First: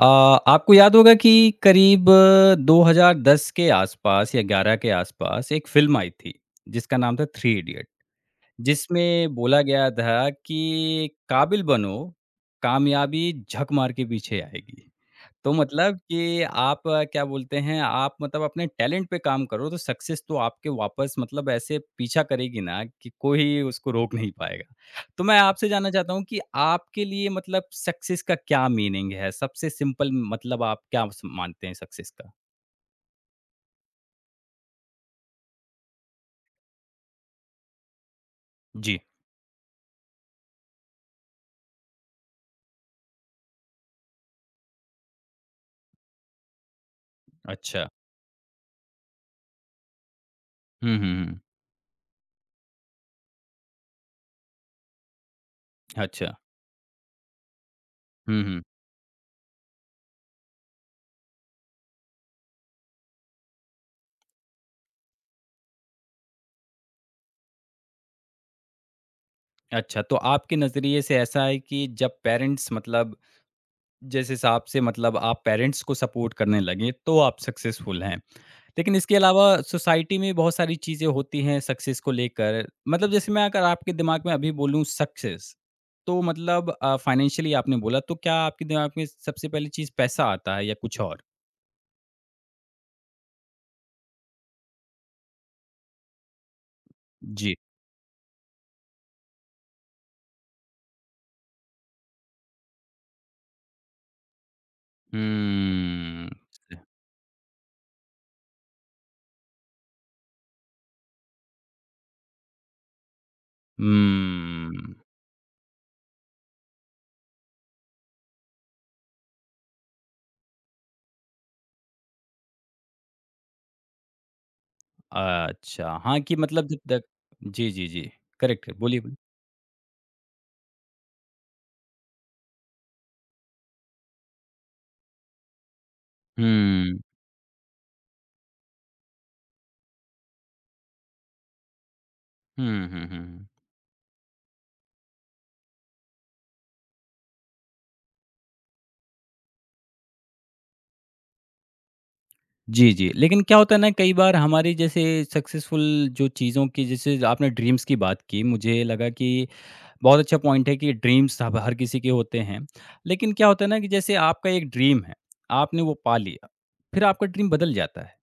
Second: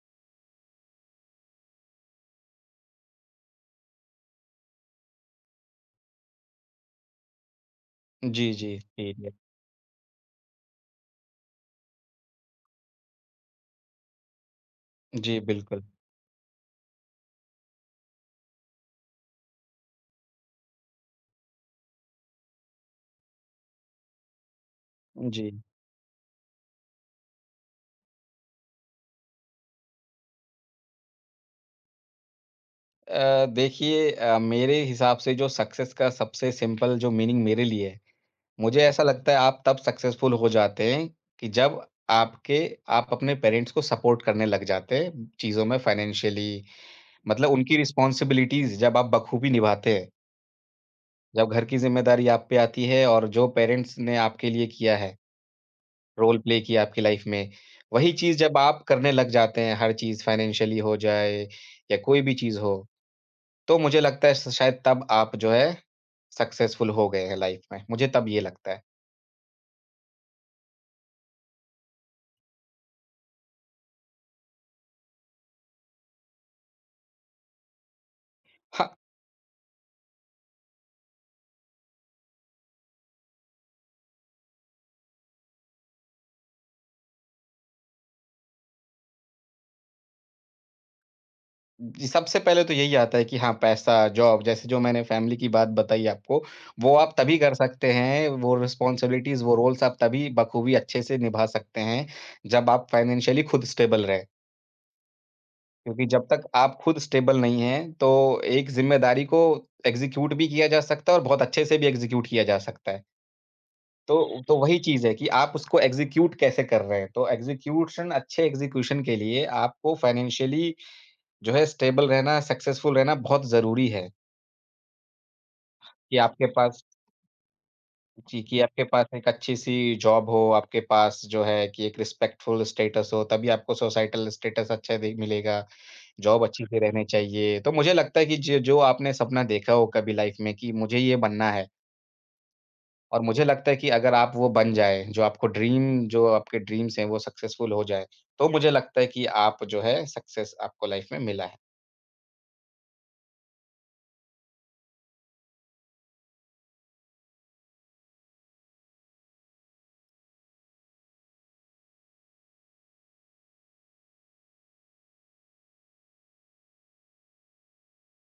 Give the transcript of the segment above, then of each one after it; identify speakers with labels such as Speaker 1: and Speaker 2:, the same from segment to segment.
Speaker 1: अ, आपको याद होगा कि करीब 2010 के आसपास या 11 के आसपास एक फ़िल्म आई थी, जिसका नाम था थ्री इडियट।
Speaker 2: जी, जी, ठीक है।
Speaker 1: जिसमें बोला गया था कि काबिल बनो, कामयाबी झक मार के पीछे आएगी।
Speaker 2: जी,
Speaker 1: तो
Speaker 2: बिल्कुल,
Speaker 1: मतलब कि आप क्या बोलते हैं, आप मतलब अपने टैलेंट पे काम करो तो सक्सेस तो आपके वापस मतलब ऐसे पीछा करेगी ना कि कोई उसको रोक नहीं पाएगा। तो मैं
Speaker 2: जी।
Speaker 1: आपसे जानना चाहता हूँ कि आपके लिए मतलब सक्सेस का क्या मीनिंग है? सबसे सिंपल मतलब आप क्या स मानते हैं सक्सेस का?
Speaker 2: देखिए, मेरे हिसाब से जो सक्सेस का सबसे सिंपल जो मीनिंग मेरे लिए है, मुझे
Speaker 1: जी।
Speaker 2: ऐसा लगता है आप तब सक्सेसफुल हो जाते हैं कि जब आपके आप अपने पेरेंट्स को सपोर्ट करने लग जाते हैं चीज़ों में फाइनेंशियली, मतलब उनकी
Speaker 1: अच्छा।
Speaker 2: रिस्पॉन्सिबिलिटीज़ जब आप बखूबी निभाते हैं,
Speaker 1: हुँ, हुँ, हुँ।
Speaker 2: जब घर की ज़िम्मेदारी आप पे आती है और जो पेरेंट्स ने आपके लिए किया है।
Speaker 1: अच्छा।
Speaker 2: रोल प्ले किया आपकी लाइफ में। वही चीज़
Speaker 1: हुँ,
Speaker 2: जब
Speaker 1: हुँ।
Speaker 2: आप करने लग जाते हैं, हर चीज़ फाइनेंशियली हो जाए या कोई भी चीज़ हो, तो मुझे लगता है स शायद तब आप जो है सक्सेसफुल हो गए हैं लाइफ में। मुझे तब ये लगता है।
Speaker 1: अच्छा, तो आपके नज़रिए से ऐसा है कि जब पेरेंट्स मतलब जिस हिसाब से मतलब आप पेरेंट्स को सपोर्ट करने लगे, तो आप सक्सेसफुल हैं।
Speaker 2: हाँ,
Speaker 1: लेकिन इसके अलावा सोसाइटी में बहुत सारी चीज़ें होती हैं सक्सेस को लेकर। मतलब जैसे मैं अगर आपके दिमाग में अभी बोलूँ सक्सेस, तो मतलब फाइनेंशियली आपने बोला, तो क्या आपके दिमाग में सबसे पहली चीज़ पैसा आता है या कुछ और?
Speaker 2: जी सबसे पहले तो यही आता है कि हाँ, पैसा, जॉब जैसे जो मैंने फैमिली की बात बताई आपको, वो आप तभी
Speaker 1: जी।
Speaker 2: कर सकते हैं, वो रिस्पॉन्सिबिलिटीज़, वो रोल्स आप तभी बखूबी अच्छे से निभा सकते हैं, जब आप फाइनेंशियली खुद स्टेबल रहें। क्योंकि जब
Speaker 1: हम्म,
Speaker 2: तक आप खुद स्टेबल नहीं हैं, तो एक ज़िम्मेदारी को एग्ज़ीक्यूट भी किया जा सकता है और बहुत अच्छे से भी एग्ज़ीक्यूट किया जा सकता है। तो
Speaker 1: हम्म,
Speaker 2: वही चीज़ है कि आप उसको एग्ज़ीक्यूट कैसे कर रहे हैं। तो एग्ज़ीक्यूशन अच्छे एग्ज़ीक्यूशन के लिए आपको फाइनेंशियली जो है स्टेबल रहना, सक्सेसफुल रहना बहुत ज़रूरी है
Speaker 1: अच्छा।
Speaker 2: कि
Speaker 1: हाँ, कि
Speaker 2: आपके
Speaker 1: मतलब जब
Speaker 2: पास
Speaker 1: तक जी, जी, जी।
Speaker 2: जी, कि
Speaker 1: करेक्ट, है,
Speaker 2: आपके
Speaker 1: बोलिए,
Speaker 2: पास
Speaker 1: बोलिए।
Speaker 2: एक अच्छी-सी जॉब हो, आपके पास जो है कि एक रिस्पेक्टफुल स्टेटस हो, तभी आपको सोसाइटल स्टेटस अच्छा दे मिलेगा। जॉब अच्छी से
Speaker 1: हुँ,
Speaker 2: रहनी चाहिए। तो मुझे लगता है कि ज जो आपने सपना देखा हो कभी लाइफ़ में कि मुझे ये बनना है
Speaker 1: हुँ, हुँ,
Speaker 2: और मुझे
Speaker 1: हुँ।
Speaker 2: लगता है कि अगर आप वो बन जाए, जो आपके ड्रीम्स हैं वो सक्सेसफुल हो जाए, तो मुझे लगता है कि आप जो है सक्सेस आपको लाइफ़ में मिला है।
Speaker 1: जी, जी। लेकिन क्या होता है ना कई बार हमारी जैसे सक्सेसफुल जो चीज़ों की जैसे आपने ड्रीम्स की बात की, मुझे लगा कि बहुत अच्छा पॉइंट है कि ड्रीम्स सब हर किसी के होते हैं। लेकिन क्या होता है ना कि जैसे आपका एक ड्रीम है, आपने वो पा लिया, फिर आपका ड्रीम बदल जाता है।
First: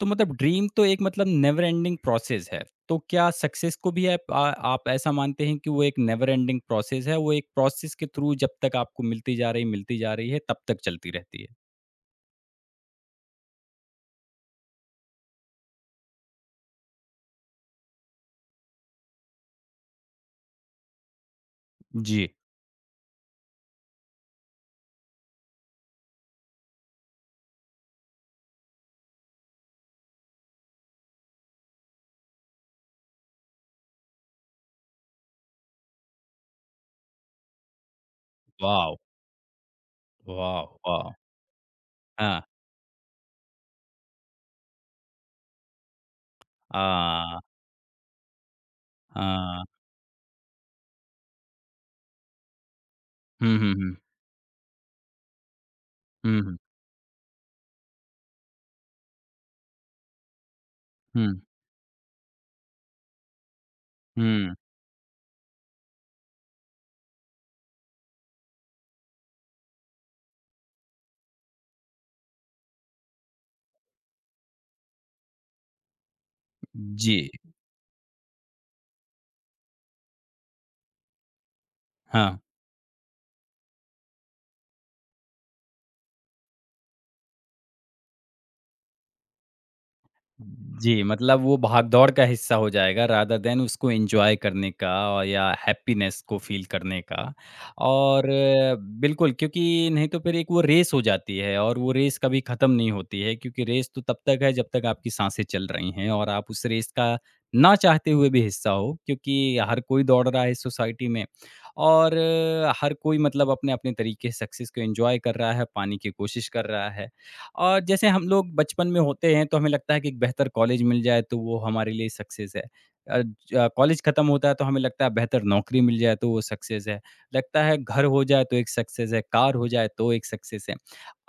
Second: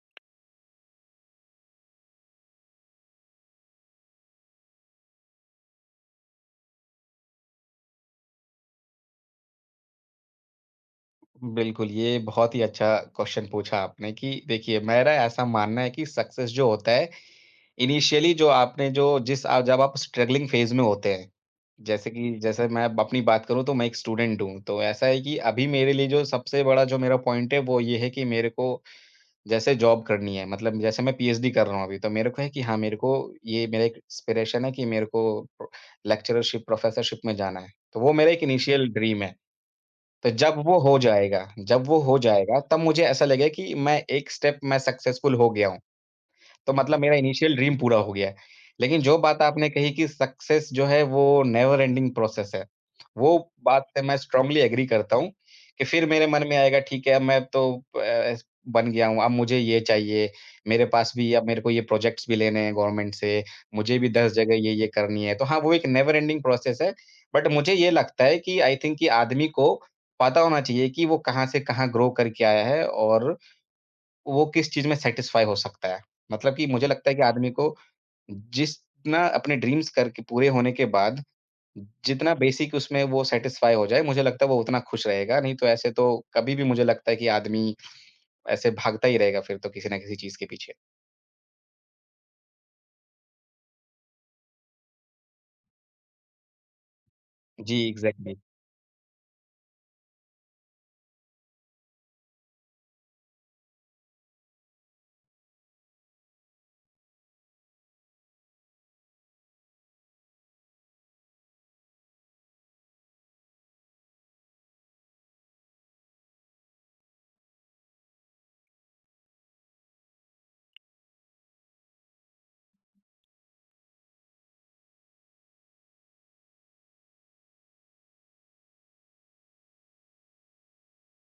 Speaker 1: तो मतलब ड्रीम तो एक मतलब नेवर एंडिंग प्रोसेस है। तो क्या सक्सेस को भी आप ऐसा मानते हैं कि वो एक नेवर एंडिंग प्रोसेस है, वो एक प्रोसेस के थ्रू जब तक आपको मिलती जा रही है, तब तक चलती रहती है?
Speaker 2: बिल्कुल, ये बहुत ही अच्छा क्वेश्चन पूछा आपने कि देखिए, मेरा ऐसा मानना है कि सक्सेस जो होता है, इनिशियली जो आपने जो जिस अ, जब आप स्ट्रगलिंग फेज़ में होते हैं,
Speaker 1: जी।
Speaker 2: जैसे मैं अब अपनी बात करूँ तो मैं एक स्टूडेंट हूँ, तो ऐसा है कि अभी मेरे लिए जो सबसे बड़ा जो मेरा पॉइंट है, वो ये है कि मेरे को जैसे जॉब करनी है, मतलब जैसे मैं पीएचडी कर रहा हूँ अभी, तो मेरे को है कि हाँ, मेरे को ये मेरा एक एस्पिरेशन है कि मेरे को लेक्चरशिप, प्रोफ़ेसरशिप में जाना है, तो वो मेरा एक इनिशियल
Speaker 1: वॉव!
Speaker 2: ड्रीम है। तो जब
Speaker 1: वॉव!
Speaker 2: वो हो
Speaker 1: वॉव!
Speaker 2: जाएगा जब वो हो
Speaker 1: हाँ।
Speaker 2: जाएगा, तब मुझे ऐसा लगेगा कि मैं एक स्टेप मैं सक्सेसफुल हो गया हूँ। तो मतलब मेरा
Speaker 1: आ,
Speaker 2: इनिशियल ड्रीम पूरा हो गया है। लेकिन जो बात
Speaker 1: हाँ।
Speaker 2: आपने कही कि सक्सेस जो है वो नेवर एंडिंग प्रोसेस है, वो
Speaker 1: हुँ, हुँ,
Speaker 2: बात
Speaker 1: हुँ।
Speaker 2: से मैं स्ट्रांगली एग्री करता हूँ, कि फिर मेरे
Speaker 1: हुँ,
Speaker 2: मन
Speaker 1: हुँ।
Speaker 2: में आएगा ठीक है अब मैं तो एस बन गया हूँ, अब मुझे ये चाहिए, मेरे पास
Speaker 1: हुँ,
Speaker 2: भी अब मेरे को ये प्रोजेक्ट्स भी लेने हैं गवर्नमेंट से, मुझे भी 10
Speaker 1: हुँ।
Speaker 2: जगह ये-ये करनी है। तो हाँ, वो एक नेवर एंडिंग प्रोसेस है, बट मुझे ये लगता है कि आई थिंक कि आदमी को पता होना चाहिए कि वो कहाँ से कहाँ ग्रो करके आया है और वो किस चीज़ में सैटिस्फ़ाई हो सकता है। मतलब कि मुझे लगता है
Speaker 1: जी।
Speaker 2: कि आदमी को जितना अपने ड्रीम्स करके पूरे होने के बाद, जितना
Speaker 1: हाँ।
Speaker 2: बेसिक उसमें वो सैटिस्फ़ाई हो जाए, मुझे लगता है वो उतना खुश रहेगा, नहीं तो ऐसे तो कभी भी मुझे लगता है कि आदमी ऐसे भागता ही रहेगा फिर तो किसी न किसी चीज़ के पीछे।
Speaker 1: जी, मतलब वो भाग-दौड़ का हिस्सा हो जाएगा रादर देन उसको एन्जॉय करने का और या हैप्पीनेस को फ़ील करने का।
Speaker 2: जी,
Speaker 1: और
Speaker 2: एग्ज़ैक्टली।
Speaker 1: बिल्कुल, क्योंकि नहीं तो फिर एक वो रेस हो जाती है और वो रेस कभी ख़त्म नहीं होती है क्योंकि रेस तो तब तक है जब तक आपकी साँसें चल रही हैं और आप उस रेस का ना चाहते हुए भी हिस्सा हो क्योंकि हर कोई दौड़ रहा है इस सोसाइटी में और हर कोई मतलब अपने-अपने तरीके से सक्सेस को एन्जॉय कर रहा है, पाने की कोशिश कर रहा है। और जैसे हम लोग बचपन में होते हैं तो हमें लगता है कि एक बेहतर कॉलेज मिल जाए तो वो हमारे लिए सक्सेस है। अ, कॉलेज खत्म होता है तो हमें लगता है बेहतर नौकरी मिल जाए तो वो सक्सेस है। लगता है घर हो जाए तो एक सक्सेस है, कार हो जाए तो एक सक्सेस है।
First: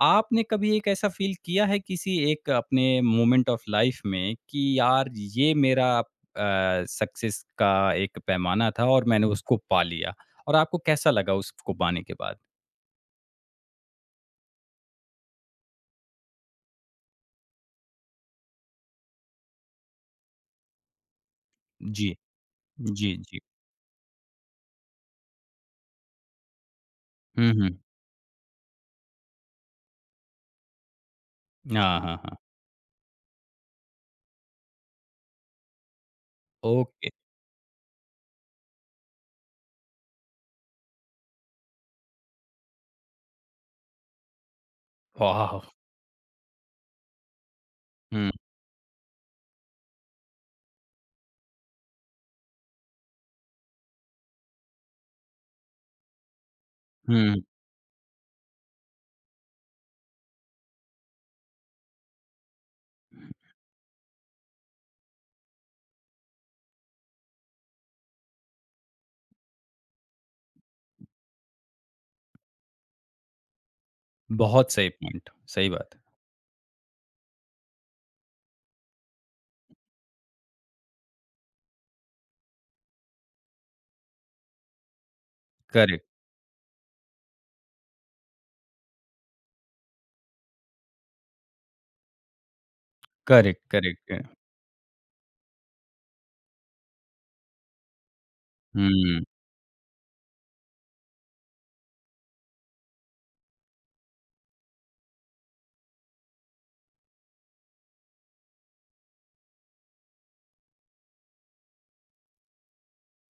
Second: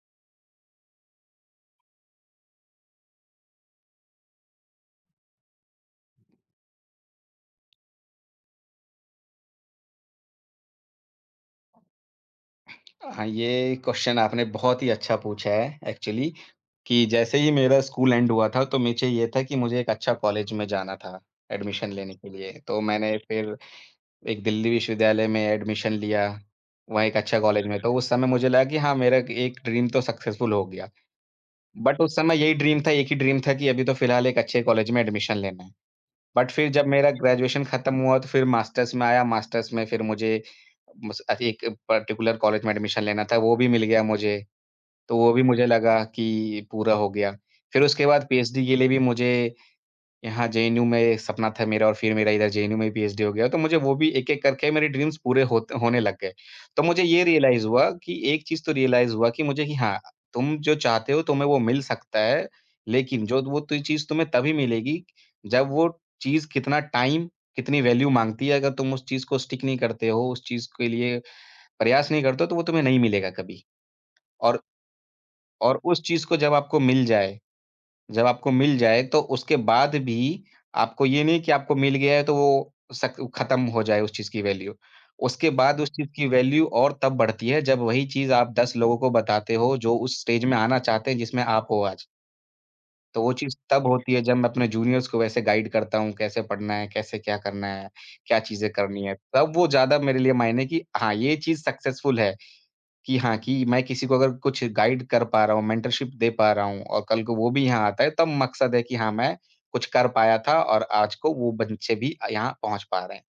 Speaker 1: आपने कभी एक ऐसा फ़ील किया है किसी एक अपने मोमेंट ऑफ लाइफ़ में कि यार ये मेरा सक्सेस का एक पैमाना था और मैंने उसको पा लिया और आपको कैसा लगा उसको पाने के बाद?
Speaker 2: हाँ, ये क्वेश्चन आपने बहुत ही अच्छा पूछा है एक्चुअली कि जैसे ही मेरा स्कूल एंड हुआ था, तो मुझे ये था कि मुझे एक अच्छा कॉलेज में जाना था एडमिशन
Speaker 1: जी।
Speaker 2: लेने के लिए। तो
Speaker 1: जी,
Speaker 2: मैंने
Speaker 1: जी।
Speaker 2: फिर एक दिल्ली विश्वविद्यालय में एडमिशन लिया, वहाँ एक अच्छा
Speaker 1: हुँ,
Speaker 2: कॉलेज में।
Speaker 1: हुँ।
Speaker 2: अच्छा। तो उस समय मुझे लगा कि हाँ, मेरा एक ड्रीम तो सक्सेसफुल हो गया।
Speaker 1: हाँ,
Speaker 2: बट
Speaker 1: हाँ,
Speaker 2: उस
Speaker 1: हाँ।
Speaker 2: समय यही ड्रीम था, एक ही ड्रीम था कि अभी तो फिलहाल एक अच्छे कॉलेज में एडमिशन लेना है। बट फिर जब
Speaker 1: ओके।
Speaker 2: मेरा ग्रेजुएशन खत्म हुआ तो फिर मास्टर्स में आया, मास्टर्स में फिर मुझे एक पर्टिकुलर कॉलेज में एडमिशन लेना था, वो भी मिल गया मुझे। तो वो भी
Speaker 1: वाह!
Speaker 2: मुझे लगा कि पूरा हो गया। फिर उसके बाद
Speaker 1: हुँ,
Speaker 2: पीएचडी के लिए भी मुझे यहाँ जेएनयू में एक सपना था मेरा और फिर मेरा इधर जेएनयू में पीएचडी हो गया, तो मुझे वो भी एक-एक करके मेरे ड्रीम्स पूरे होत होने लग गए। तो मुझे ये
Speaker 1: हुँ।
Speaker 2: रियलाइज़ हुआ कि एक चीज़ तो रियलाइज़ हुआ कि मुझे कि हाँ, तुम जो चाहते हो तुम्हें वो मिल सकता है, लेकिन जो वो तु चीज़ तुम्हें तभी मिलेगी जब वो चीज़ कितना टाइम, कितनी वैल्यू माँगती है, अगर तुम उस चीज़ को स्टिक नहीं करते हो, उस चीज़ के लिए प्रयास नहीं करते हो, तो वो तुम्हें नहीं मिलेगा कभी। और
Speaker 1: बहुत सही पॉइंट, सही
Speaker 2: और
Speaker 1: बात है।
Speaker 2: उस चीज़ को जब आपको मिल जाए तो उसके बाद भी आपको ये नहीं कि आपको मिल गया है तो वो सक खत्म हो जाए उस चीज़ की वैल्यू। उसके बाद उस
Speaker 1: करेक्ट,
Speaker 2: चीज़ की वैल्यू और तब बढ़ती है जब वही चीज़ आप 10 लोगों को बताते हो जो उस स्टेज में आना चाहते हैं जिसमें आप हो आज। तो वो चीज़
Speaker 1: करेक्ट,
Speaker 2: तब
Speaker 1: करेक्ट
Speaker 2: होती
Speaker 1: है।
Speaker 2: है जब मैं अपने जूनियर्स को वैसे गाइड करता हूँ, कैसे पढ़ना है, कैसे क्या करना है, क्या चीज़ें करनी है।
Speaker 1: हुँ,
Speaker 2: तब वो ज़्यादा मेरे लिए मायने की हाँ, ये चीज़ सक्सेसफुल है। कि हाँ, कि मैं किसी को अगर कुछ गाइड कर पा रहा हूँ, मेंटरशिप दे पा रहा हूँ और कल को वो भी यहाँ आता है, तब मकसद है कि हाँ, मैं कुछ कर पाया था और आज को वो बच्चे भी यहाँ पहुँच पा रहे हैं।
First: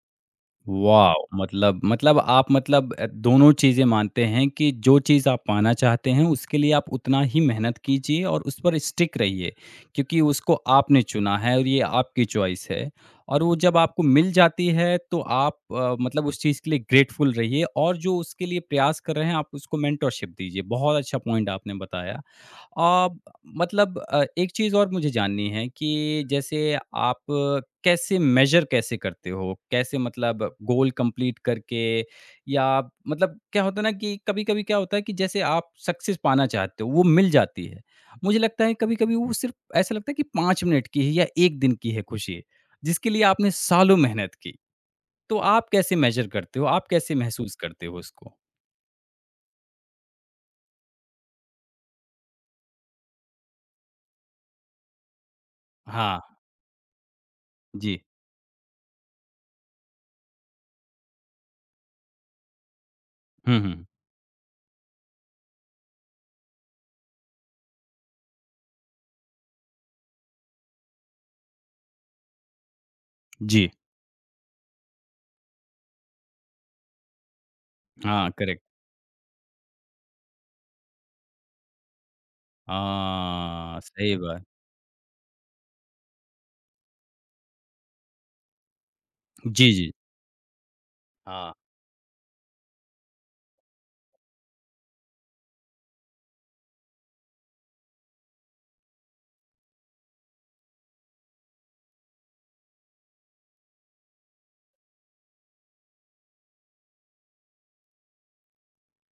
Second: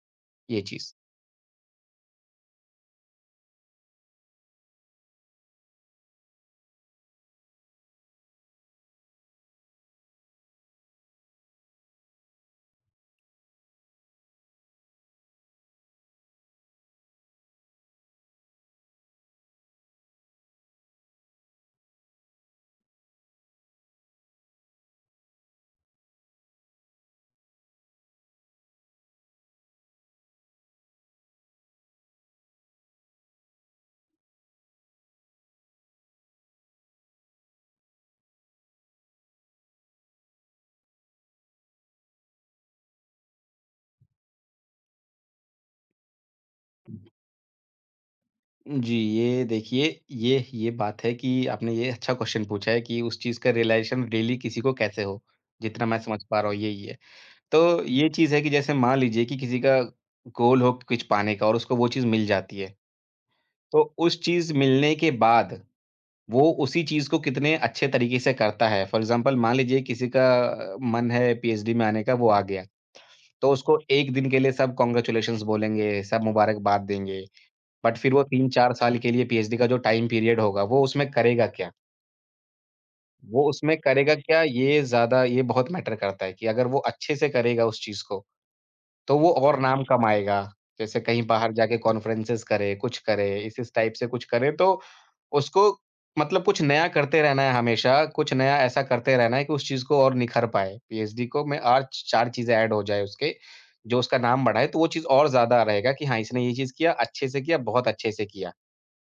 Speaker 2: ये चीज़।
Speaker 1: वॉव! मतलब मतलब आप दोनों चीज़ें मानते हैं कि जो चीज़ आप पाना चाहते हैं, उसके लिए आप उतना ही मेहनत कीजिए और उस पर स्टिक रहिए, क्योंकि उसको आपने चुना है और ये आपकी चॉइस है। और वो जब आपको मिल जाती है, तो आप मतलब उस चीज़ के लिए ग्रेटफुल रहिए और जो उसके लिए प्रयास कर रहे हैं, आप उसको मेंटरशिप दीजिए। बहुत अच्छा पॉइंट आपने बताया। अ, मतलब एक चीज़ और मुझे जाननी है कि जैसे आप कैसे मेज़र कैसे करते हो? कैसे मतलब गोल कंप्लीट करके या मतलब क्या होता है ना कि कभी-कभी क्या होता है कि जैसे आप सक्सेस पाना चाहते हो, वो मिल जाती है। मुझे लगता है कभी-कभी वो सिर्फ़ ऐसा लगता है कि 5 मिनट की है या 1 दिन की है खुशी, जिसके लिए आपने सालों मेहनत की। तो आप कैसे मेज़र करते हो? आप कैसे महसूस करते हो उसको?
Speaker 2: जी, ये देखिए, ये बात है कि आपने ये अच्छा क्वेश्चन पूछा है कि उस चीज़ का रियलाइज़ेशन रियली किसी को कैसे हो? जितना मैं
Speaker 1: हाँ,
Speaker 2: समझ पा रहा हूँ, यही है। तो
Speaker 1: जी।
Speaker 2: ये चीज़ है कि जैसे मान लीजिए कि किसी का गोल हो कुछ पाने का और उसको वो चीज़ मिल जाती है।
Speaker 1: हुँ,
Speaker 2: तो
Speaker 1: हुँ।
Speaker 2: उस चीज़ मिलने के बाद वो उसी चीज़ को कितने अच्छे तरीके से करता है। फॉर एग्ज़ाम्पल मान लीजिए किसी का मन है पीएचडी में आने का, वो आ गया। तो
Speaker 1: जी।
Speaker 2: उसको 1 दिन के लिए सब कांग्रेचुलेशंस बोलेंगे, सब मुबारकबाद देंगे। बट फिर वो
Speaker 1: हाँ, करेक्ट।
Speaker 2: 3-4 साल के लिए पीएचडी का जो टाइम पीरियड होगा, वो उसमें करेगा क्या? वो उसमें
Speaker 1: हाँ,
Speaker 2: करेगा
Speaker 1: सही
Speaker 2: क्या,
Speaker 1: बात।
Speaker 2: ये बहुत मैटर करता है कि अगर वो अच्छे से करेगा उस चीज़ को तो वो और
Speaker 1: जी,
Speaker 2: नाम
Speaker 1: जी।
Speaker 2: कमाएगा। जैसे कहीं
Speaker 1: हाँ।
Speaker 2: बाहर जाके कॉन्फ्रेंसेस करे, कुछ करे, इस टाइप से कुछ करे तो उसको मतलब कुछ नया करते रहना है हमेशा, कुछ नया ऐसा करते रहना है कि उस चीज़ को और निखर पाए। पीएचडी को में और 4 चीज़ें ऐड हो जाए उसके, जो उसका नाम बढ़ाए तो वो चीज़ और ज़्यादा रहेगा कि हाँ, इसने ये चीज़ किया, अच्छे से किया, बहुत अच्छे से किया।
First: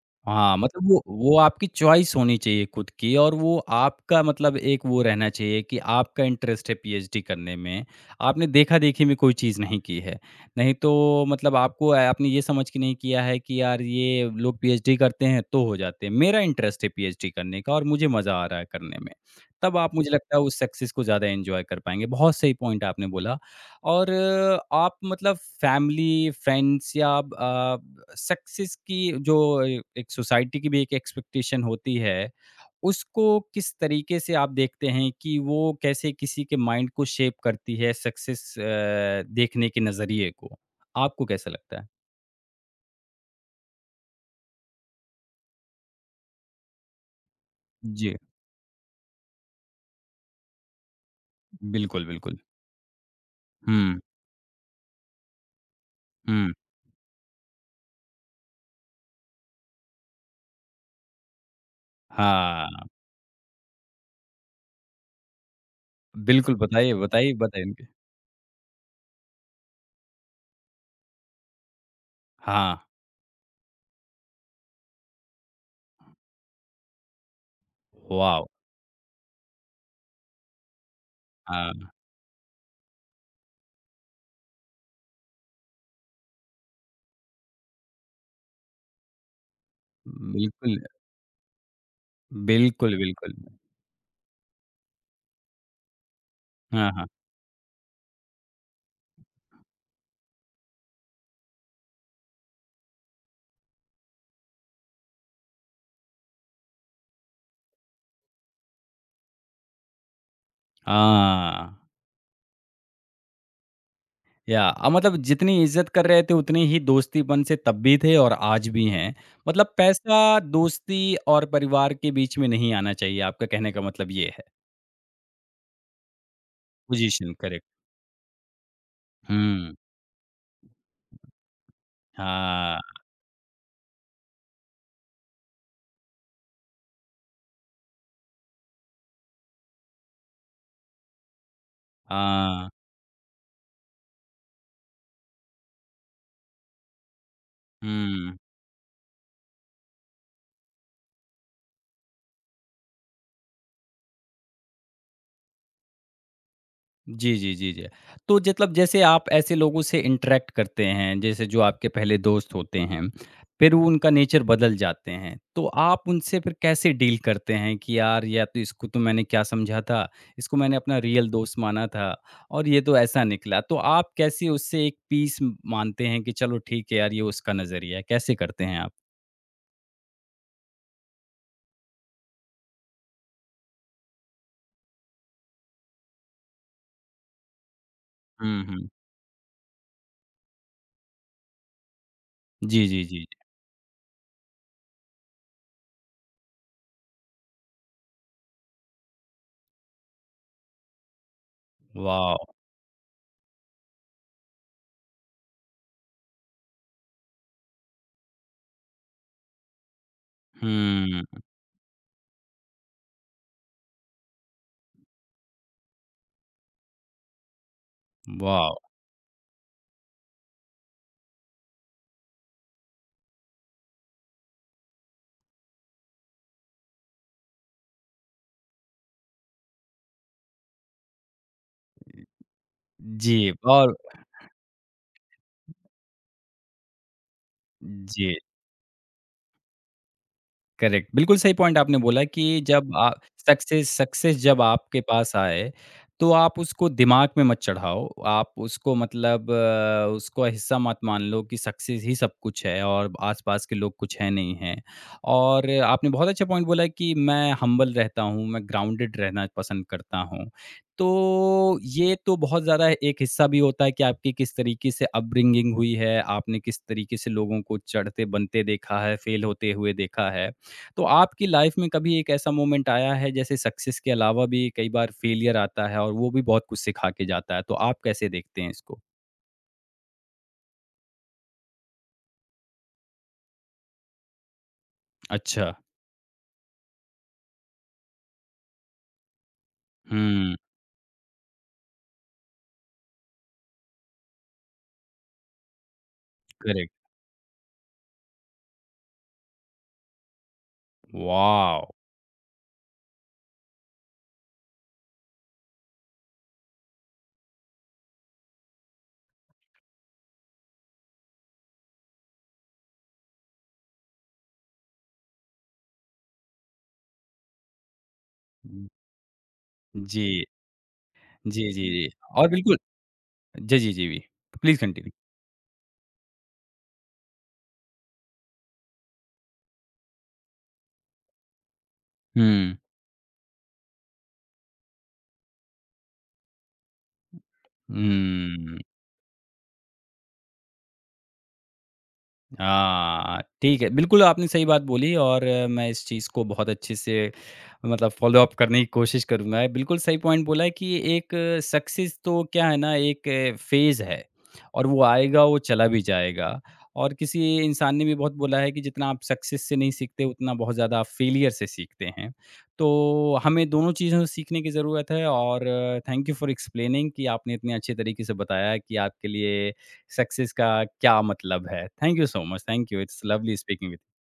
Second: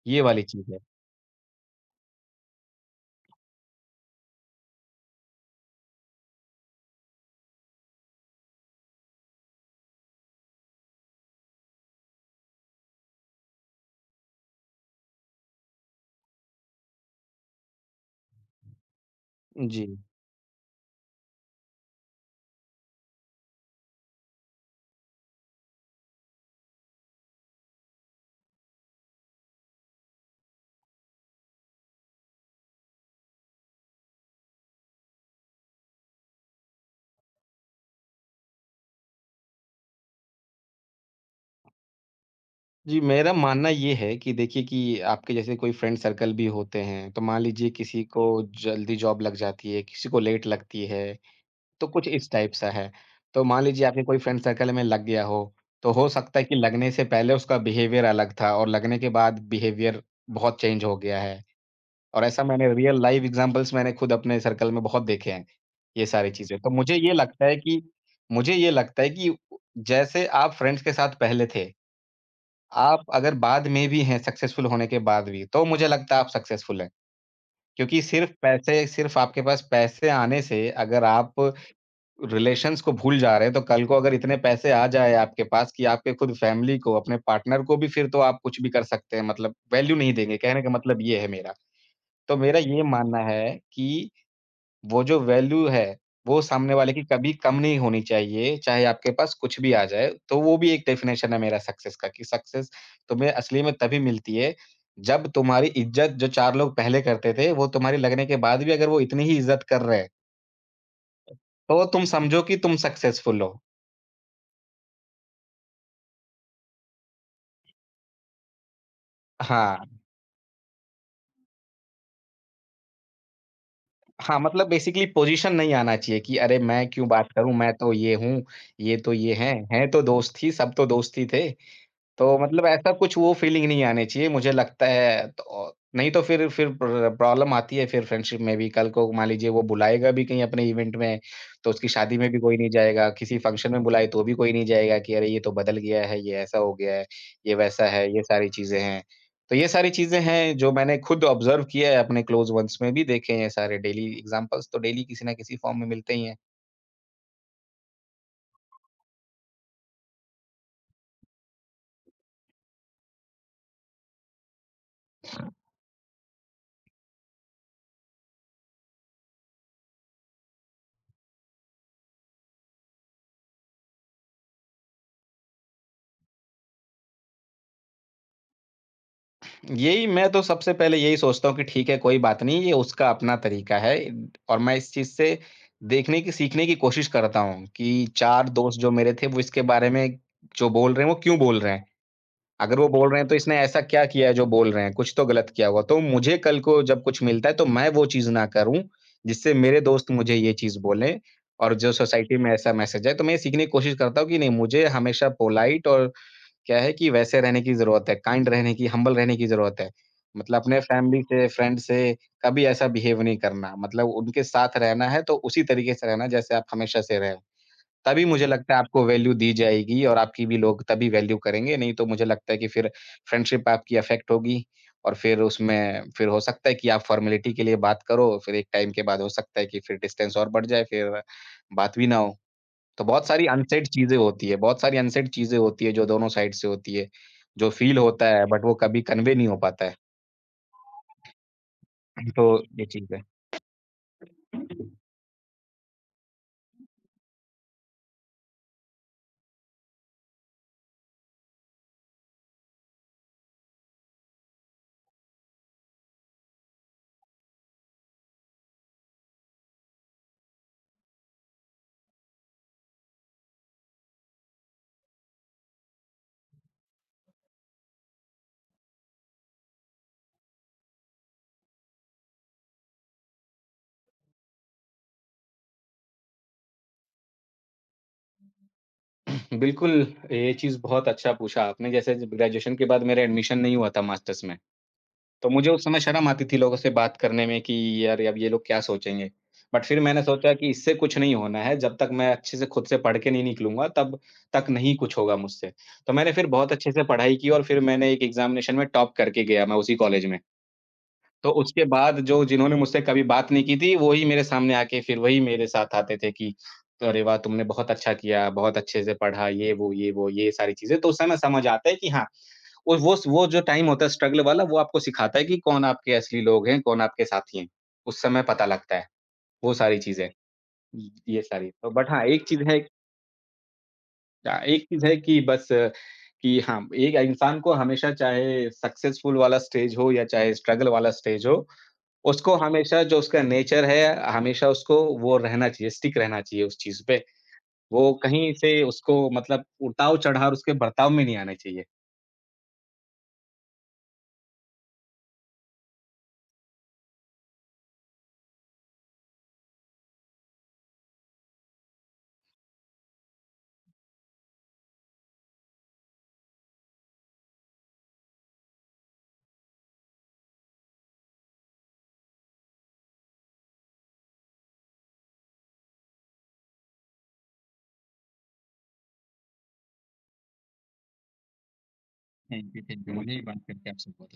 Speaker 2: ये वाली
Speaker 1: हाँ,
Speaker 2: चीज़ है।
Speaker 1: मतलब वो आपकी चॉइस होनी चाहिए खुद की और वो आपका मतलब एक वो रहना चाहिए कि आपका इंटरेस्ट है पीएचडी करने में। आपने देखा-देखी में कोई चीज़ नहीं की है। नहीं तो मतलब आपको आपने ये समझ के नहीं किया है कि यार ये लोग पीएचडी करते हैं तो हो जाते हैं। मेरा इंटरेस्ट है पीएचडी करने का और मुझे मज़ा आ रहा है करने में। तब
Speaker 2: जी।
Speaker 1: आप मुझे लगता है उस सक्सेस को ज़्यादा एन्जॉय कर पाएँगे। बहुत सही पॉइंट आपने बोला। और आप मतलब फैमिली, फ्रेंड्स या सक्सेस की जो ए एक सोसाइटी की भी एक एक्सपेक्टेशन होती है, उसको किस तरीके से आप देखते हैं कि वो कैसे किसी के माइंड को शेप करती है सक्सेस देखने के नज़रिए को? आपको कैसा लगता है?
Speaker 2: जी, मेरा मानना ये है कि देखिए कि आपके जैसे कोई फ्रेंड सर्कल भी होते हैं, तो मान लीजिए किसी
Speaker 1: जी,
Speaker 2: को जल्दी जॉब लग जाती है, किसी को लेट लगती है। तो
Speaker 1: बिल्कुल,
Speaker 2: कुछ इस
Speaker 1: बिल्कुल।
Speaker 2: टाइप सा है। तो मान लीजिए
Speaker 1: हुँ,
Speaker 2: आपके कोई फ्रेंड सर्कल में लग गया हो, तो हो सकता है
Speaker 1: हुँ।
Speaker 2: कि लगने से पहले उसका बिहेवियर अलग था और लगने के बाद बिहेवियर बहुत चेंज हो गया है। और ऐसा मैंने
Speaker 1: हाँ,
Speaker 2: रियल लाइफ एग्ज़ाम्पल्स मैंने खुद अपने सर्कल में बहुत देखे हैं, ये सारी
Speaker 1: बिल्कुल
Speaker 2: चीज़ें। तो
Speaker 1: बताइए, बताइए, बताएँगे।
Speaker 2: मुझे ये लगता है कि जैसे आप फ्रेंड्स के साथ पहले थे,
Speaker 1: हाँ,
Speaker 2: आप अगर बाद में भी हैं सक्सेसफुल होने के बाद भी, तो मुझे लगता है आप सक्सेसफुल हैं। क्योंकि
Speaker 1: वॉव!
Speaker 2: सिर्फ़ आपके पास पैसे आने से अगर आप
Speaker 1: हाँ,
Speaker 2: रिलेशंस को भूल जा रहे हैं, तो कल को अगर इतने पैसे आ जाए आपके पास कि आपके खुद फैमिली को, अपने पार्टनर को भी फिर तो आप कुछ भी कर सकते हैं मतलब वैल्यू नहीं देंगे, कहने का
Speaker 1: बिल्कुल,
Speaker 2: मतलब ये है मेरा। तो मेरा ये
Speaker 1: बिल्कुल,
Speaker 2: मानना
Speaker 1: बिल्कुल।
Speaker 2: है कि वो जो वैल्यू है, वो सामने
Speaker 1: हाँ,
Speaker 2: वाले की
Speaker 1: हाँ।
Speaker 2: कभी कम नहीं होनी चाहिए, चाहे आपके पास कुछ भी आ जाए। तो वो भी एक डेफ़िनेशन है मेरा सक्सेस का कि सक्सेस तुम्हें असली में तभी मिलती है, जब तुम्हारी इज़्ज़त जो 4 लोग पहले करते थे, वो तुम्हारे लगने के बाद भी अगर वो इतनी ही इज़्ज़त कर रहे हैं,
Speaker 1: हाँ।
Speaker 2: तो तुम समझो कि तुम सक्सेसफुल हो।
Speaker 1: या मतलब जितनी इज़्ज़त कर रहे थे उतनी ही दोस्तीपन से तब भी थे और आज भी हैं। मतलब
Speaker 2: हाँ।
Speaker 1: पैसा, दोस्ती और परिवार के बीच में नहीं आना चाहिए, आपका कहने का मतलब ये
Speaker 2: हाँ,
Speaker 1: है।
Speaker 2: मतलब बेसिकली पोज़ीशन नहीं आना चाहिए कि अरे! मैं क्यों
Speaker 1: पोज़ीशन
Speaker 2: बात करूँ,
Speaker 1: करेक्ट।
Speaker 2: मैं तो ये हूँ, ये तो ये
Speaker 1: हुँ।
Speaker 2: हैं तो दोस्त ही, सब तो दोस्त ही थे। तो मतलब
Speaker 1: हाँ,
Speaker 2: ऐसा कुछ वो फीलिंग नहीं आनी चाहिए मुझे लगता है तो नहीं तो फिर प्रॉब्लम आती है फिर फ्रेंडशिप में भी। कल को मान लीजिए वो बुलाएगा भी कहीं अपने इवेंट में, तो उसकी शादी में भी कोई
Speaker 1: हाँ।
Speaker 2: नहीं जाएगा, किसी फंक्शन में बुलाए तो भी कोई नहीं जाएगा कि अरे ये तो बदल गया है, ये ऐसा हो गया है, ये वैसा है, ये
Speaker 1: हुँ।
Speaker 2: सारी चीज़ें हैं। तो ये सारी चीज़ें हैं जो मैंने खुद ऑब्ज़र्व किया है अपने क्लोज़ वन्स में भी देखे हैं सारे डेली एग्ज़ाम्पल्स तो डेली किसी न किसी फ़ॉर्म में मिलते ही हैं।
Speaker 1: जी, जी, जी, जी। तो मतलब जैसे आप ऐसे लोगों से इंटरैक्ट करते हैं, जैसे जो आपके पहले दोस्त होते हैं, फिर वो उनका नेचर बदल जाते हैं, तो आप उनसे फिर कैसे डील करते हैं कि यार या तो इसको तो मैंने क्या समझा था, इसको मैंने अपना रियल दोस्त माना था और ये तो ऐसा निकला। तो आप कैसे उससे एक पीस मानते हैं कि चलो ठीक है यार ये उसका नज़रिया है, कैसे करते हैं आप?
Speaker 2: यही मैं तो सबसे पहले यही सोचता हूँ कि ठीक है, कोई बात नहीं, ये उसका अपना तरीका है और मैं इस चीज़ से देखने की सीखने की कोशिश करता हूँ कि 4
Speaker 1: हुँ,
Speaker 2: दोस्त
Speaker 1: हुँ।
Speaker 2: जो मेरे थे, वो इसके बारे में जो बोल रहे हैं, वो क्यों बोल रहे हैं? अगर
Speaker 1: जी,
Speaker 2: वो
Speaker 1: जी,
Speaker 2: बोल रहे
Speaker 1: जी,
Speaker 2: हैं, तो
Speaker 1: जी।
Speaker 2: इसने ऐसा क्या किया है जो बोल रहे हैं? कुछ तो गलत किया होगा। तो मुझे कल को जब कुछ मिलता है, तो मैं वो चीज़ ना करूँ, जिससे मेरे दोस्त मुझे ये चीज़ बोलें और जो
Speaker 1: वॉव!
Speaker 2: सोसाइटी में ऐसा मैसेज है, तो मैं ये सीखने की कोशिश करता हूँ कि नहीं, मुझे हमेशा पोलाइट और क्या है कि वैसे रहने की ज़रूरत है, काइंड रहने की, हम्बल रहने की ज़रूरत है। मतलब अपने
Speaker 1: हुँ,
Speaker 2: फैमिली से, फ्रेंड से कभी ऐसा बिहेव नहीं करना। मतलब उनके साथ रहना है तो उसी तरीके से रहना जैसे आप हमेशा से रहे हो। तभी मुझे लगता
Speaker 1: वॉव!
Speaker 2: है आपको वैल्यू दी जाएगी और आपकी भी लोग तभी वैल्यू करेंगे, नहीं तो मुझे लगता है कि फिर फ्रेंडशिप आपकी अफेक्ट होगी और फिर उसमें फिर हो सकता है कि आप फॉर्मेलिटी के लिए बात करो, फिर एक टाइम के बाद हो सकता है कि फिर डिस्टेंस और बढ़ जाए, फिर बात भी ना हो। तो बहुत
Speaker 1: जी
Speaker 2: सारी अनसेड
Speaker 1: और
Speaker 2: चीज़ें होती है, बहुत सारी अनसेड चीज़ें होती है जो दोनों साइड से होती है, जो फ़ील होता
Speaker 1: जी।
Speaker 2: है बट वो कभी कन्वे नहीं हो पाता है।
Speaker 1: करेक्ट, बिल्कुल सही पॉइंट आपने बोला
Speaker 2: तो
Speaker 1: कि
Speaker 2: ये
Speaker 1: जब आ
Speaker 2: चीज़ है।
Speaker 1: सक्सेस सक्सेस जब आपके पास आए, तो आप उसको दिमाग में मत चढ़ाओ। आप उसको मतलब उसको हिस्सा मत मान लो कि सक्सेस ही सब कुछ है और आस-पास के लोग कुछ है नहीं हैं। और आपने बहुत अच्छा पॉइंट बोला कि मैं हम्बल रहता हूँ, मैं ग्राउंडेड रहना पसंद करता हूँ। तो ये तो बहुत ज़्यादा एक हिस्सा भी होता है कि आपकी किस तरीके से अपब्रिंगिंग हुई है, आपने किस तरीके से लोगों को चढ़ते-बनते देखा है, फेल होते हुए देखा है। तो आपकी लाइफ में कभी एक ऐसा मोमेंट आया है जैसे सक्सेस के अलावा भी कई बार फेलियर आता है और वो भी बहुत कुछ सिखा के जाता है, तो आप कैसे देखते हैं इसको?
Speaker 2: बिल्कुल, ये चीज़ बहुत अच्छा पूछा आपने जैसे जब ग्रेजुएशन के बाद मेरा एडमिशन नहीं हुआ था मास्टर्स में, तो मुझे
Speaker 1: अच्छा।
Speaker 2: उस समय शर्म आती थी लोगों से बात करने में कि यार अब ये लोग क्या सोचेंगे? बट फिर मैंने सोचा
Speaker 1: हुँ,
Speaker 2: कि इससे कुछ नहीं होना है, जब तक मैं अच्छे से खुद से पढ़ के नहीं निकलूँगा तब तक नहीं कुछ होगा मुझसे। तो मैंने फिर बहुत अच्छे
Speaker 1: करेक्ट।
Speaker 2: से पढ़ाई की और फिर मैंने एक एग्ज़ामिनेशन में टॉप करके गया मैं उसी कॉलेज में। तो उसके
Speaker 1: वॉव!
Speaker 2: बाद जो जिन्होंने मुझसे कभी बात नहीं की थी, वो ही मेरे सामने आके फिर वही मेरे साथ आते थे कि, "अरे वाह! तुमने बहुत अच्छा किया, बहुत अच्छे से पढ़ा" ये, वो, ये, वो, ये सारी चीज़ें। तो उस समय समझ आता है कि हाँ, वो जो टाइम होता है स्ट्रगल वाला, वो आपको सिखाता है कि कौन आपके असली लोग हैं, कौन आपके साथी हैं। उस समय पता लगता है, वो सारी चीज़ें।
Speaker 1: जी।
Speaker 2: ये सारी
Speaker 1: जी, जी,
Speaker 2: तो
Speaker 1: जी।
Speaker 2: बट हाँ, एक
Speaker 1: और
Speaker 2: चीज़
Speaker 1: बिल्कुल
Speaker 2: है
Speaker 1: जी, जी, जी, जी। प्लीज़
Speaker 2: एक चीज़
Speaker 1: कंटिन्यू।
Speaker 2: है कि बस कि हाँ, एक इंसान को हमेशा चाहे सक्सेसफुल वाला स्टेज हो या चाहे स्ट्रगल वाला स्टेज हो उसको
Speaker 1: हुँ।
Speaker 2: हमेशा जो उसका नेचर है, हमेशा उसको वो रहना चाहिए, स्टिक रहना चाहिए उस चीज़ पे। वो कहीं
Speaker 1: हुँ।
Speaker 2: से उसको मतलब उतार-चढ़ाव उसके बर्ताव में नहीं आना चाहिए।
Speaker 1: हाँ, ठीक है। बिल्कुल, आपने सही बात बोली और मैं इस चीज़ को बहुत अच्छे से मतलब फ़ॉलो-अप करने की कोशिश करूँगा। बिल्कुल सही पॉइंट बोला है कि एक सक्सेस तो क्या है ना, एक फ़ेज़ है और वो आएगा, वो चला भी जाएगा। और किसी इंसान ने भी बहुत बोला है कि जितना आप सक्सेस से नहीं सीखते, उतना बहुत ज़्यादा आप फ़ेलियर से सीखते हैं। तो हमें दोनों चीज़ों से सीखने की ज़रूरत है और थैंक यू फॉर एक्सप्लेनिंग कि आपने इतने अच्छे तरीके से बताया कि आपके लिए सक्सेस का क्या मतलब है? Thank you so much,
Speaker 2: thank you,
Speaker 1: thank you,
Speaker 2: thank you.
Speaker 1: It's
Speaker 2: हुँ। मुझे ये
Speaker 1: लवली
Speaker 2: बात
Speaker 1: स्पीकिंग
Speaker 2: करके
Speaker 1: विद
Speaker 2: आपसे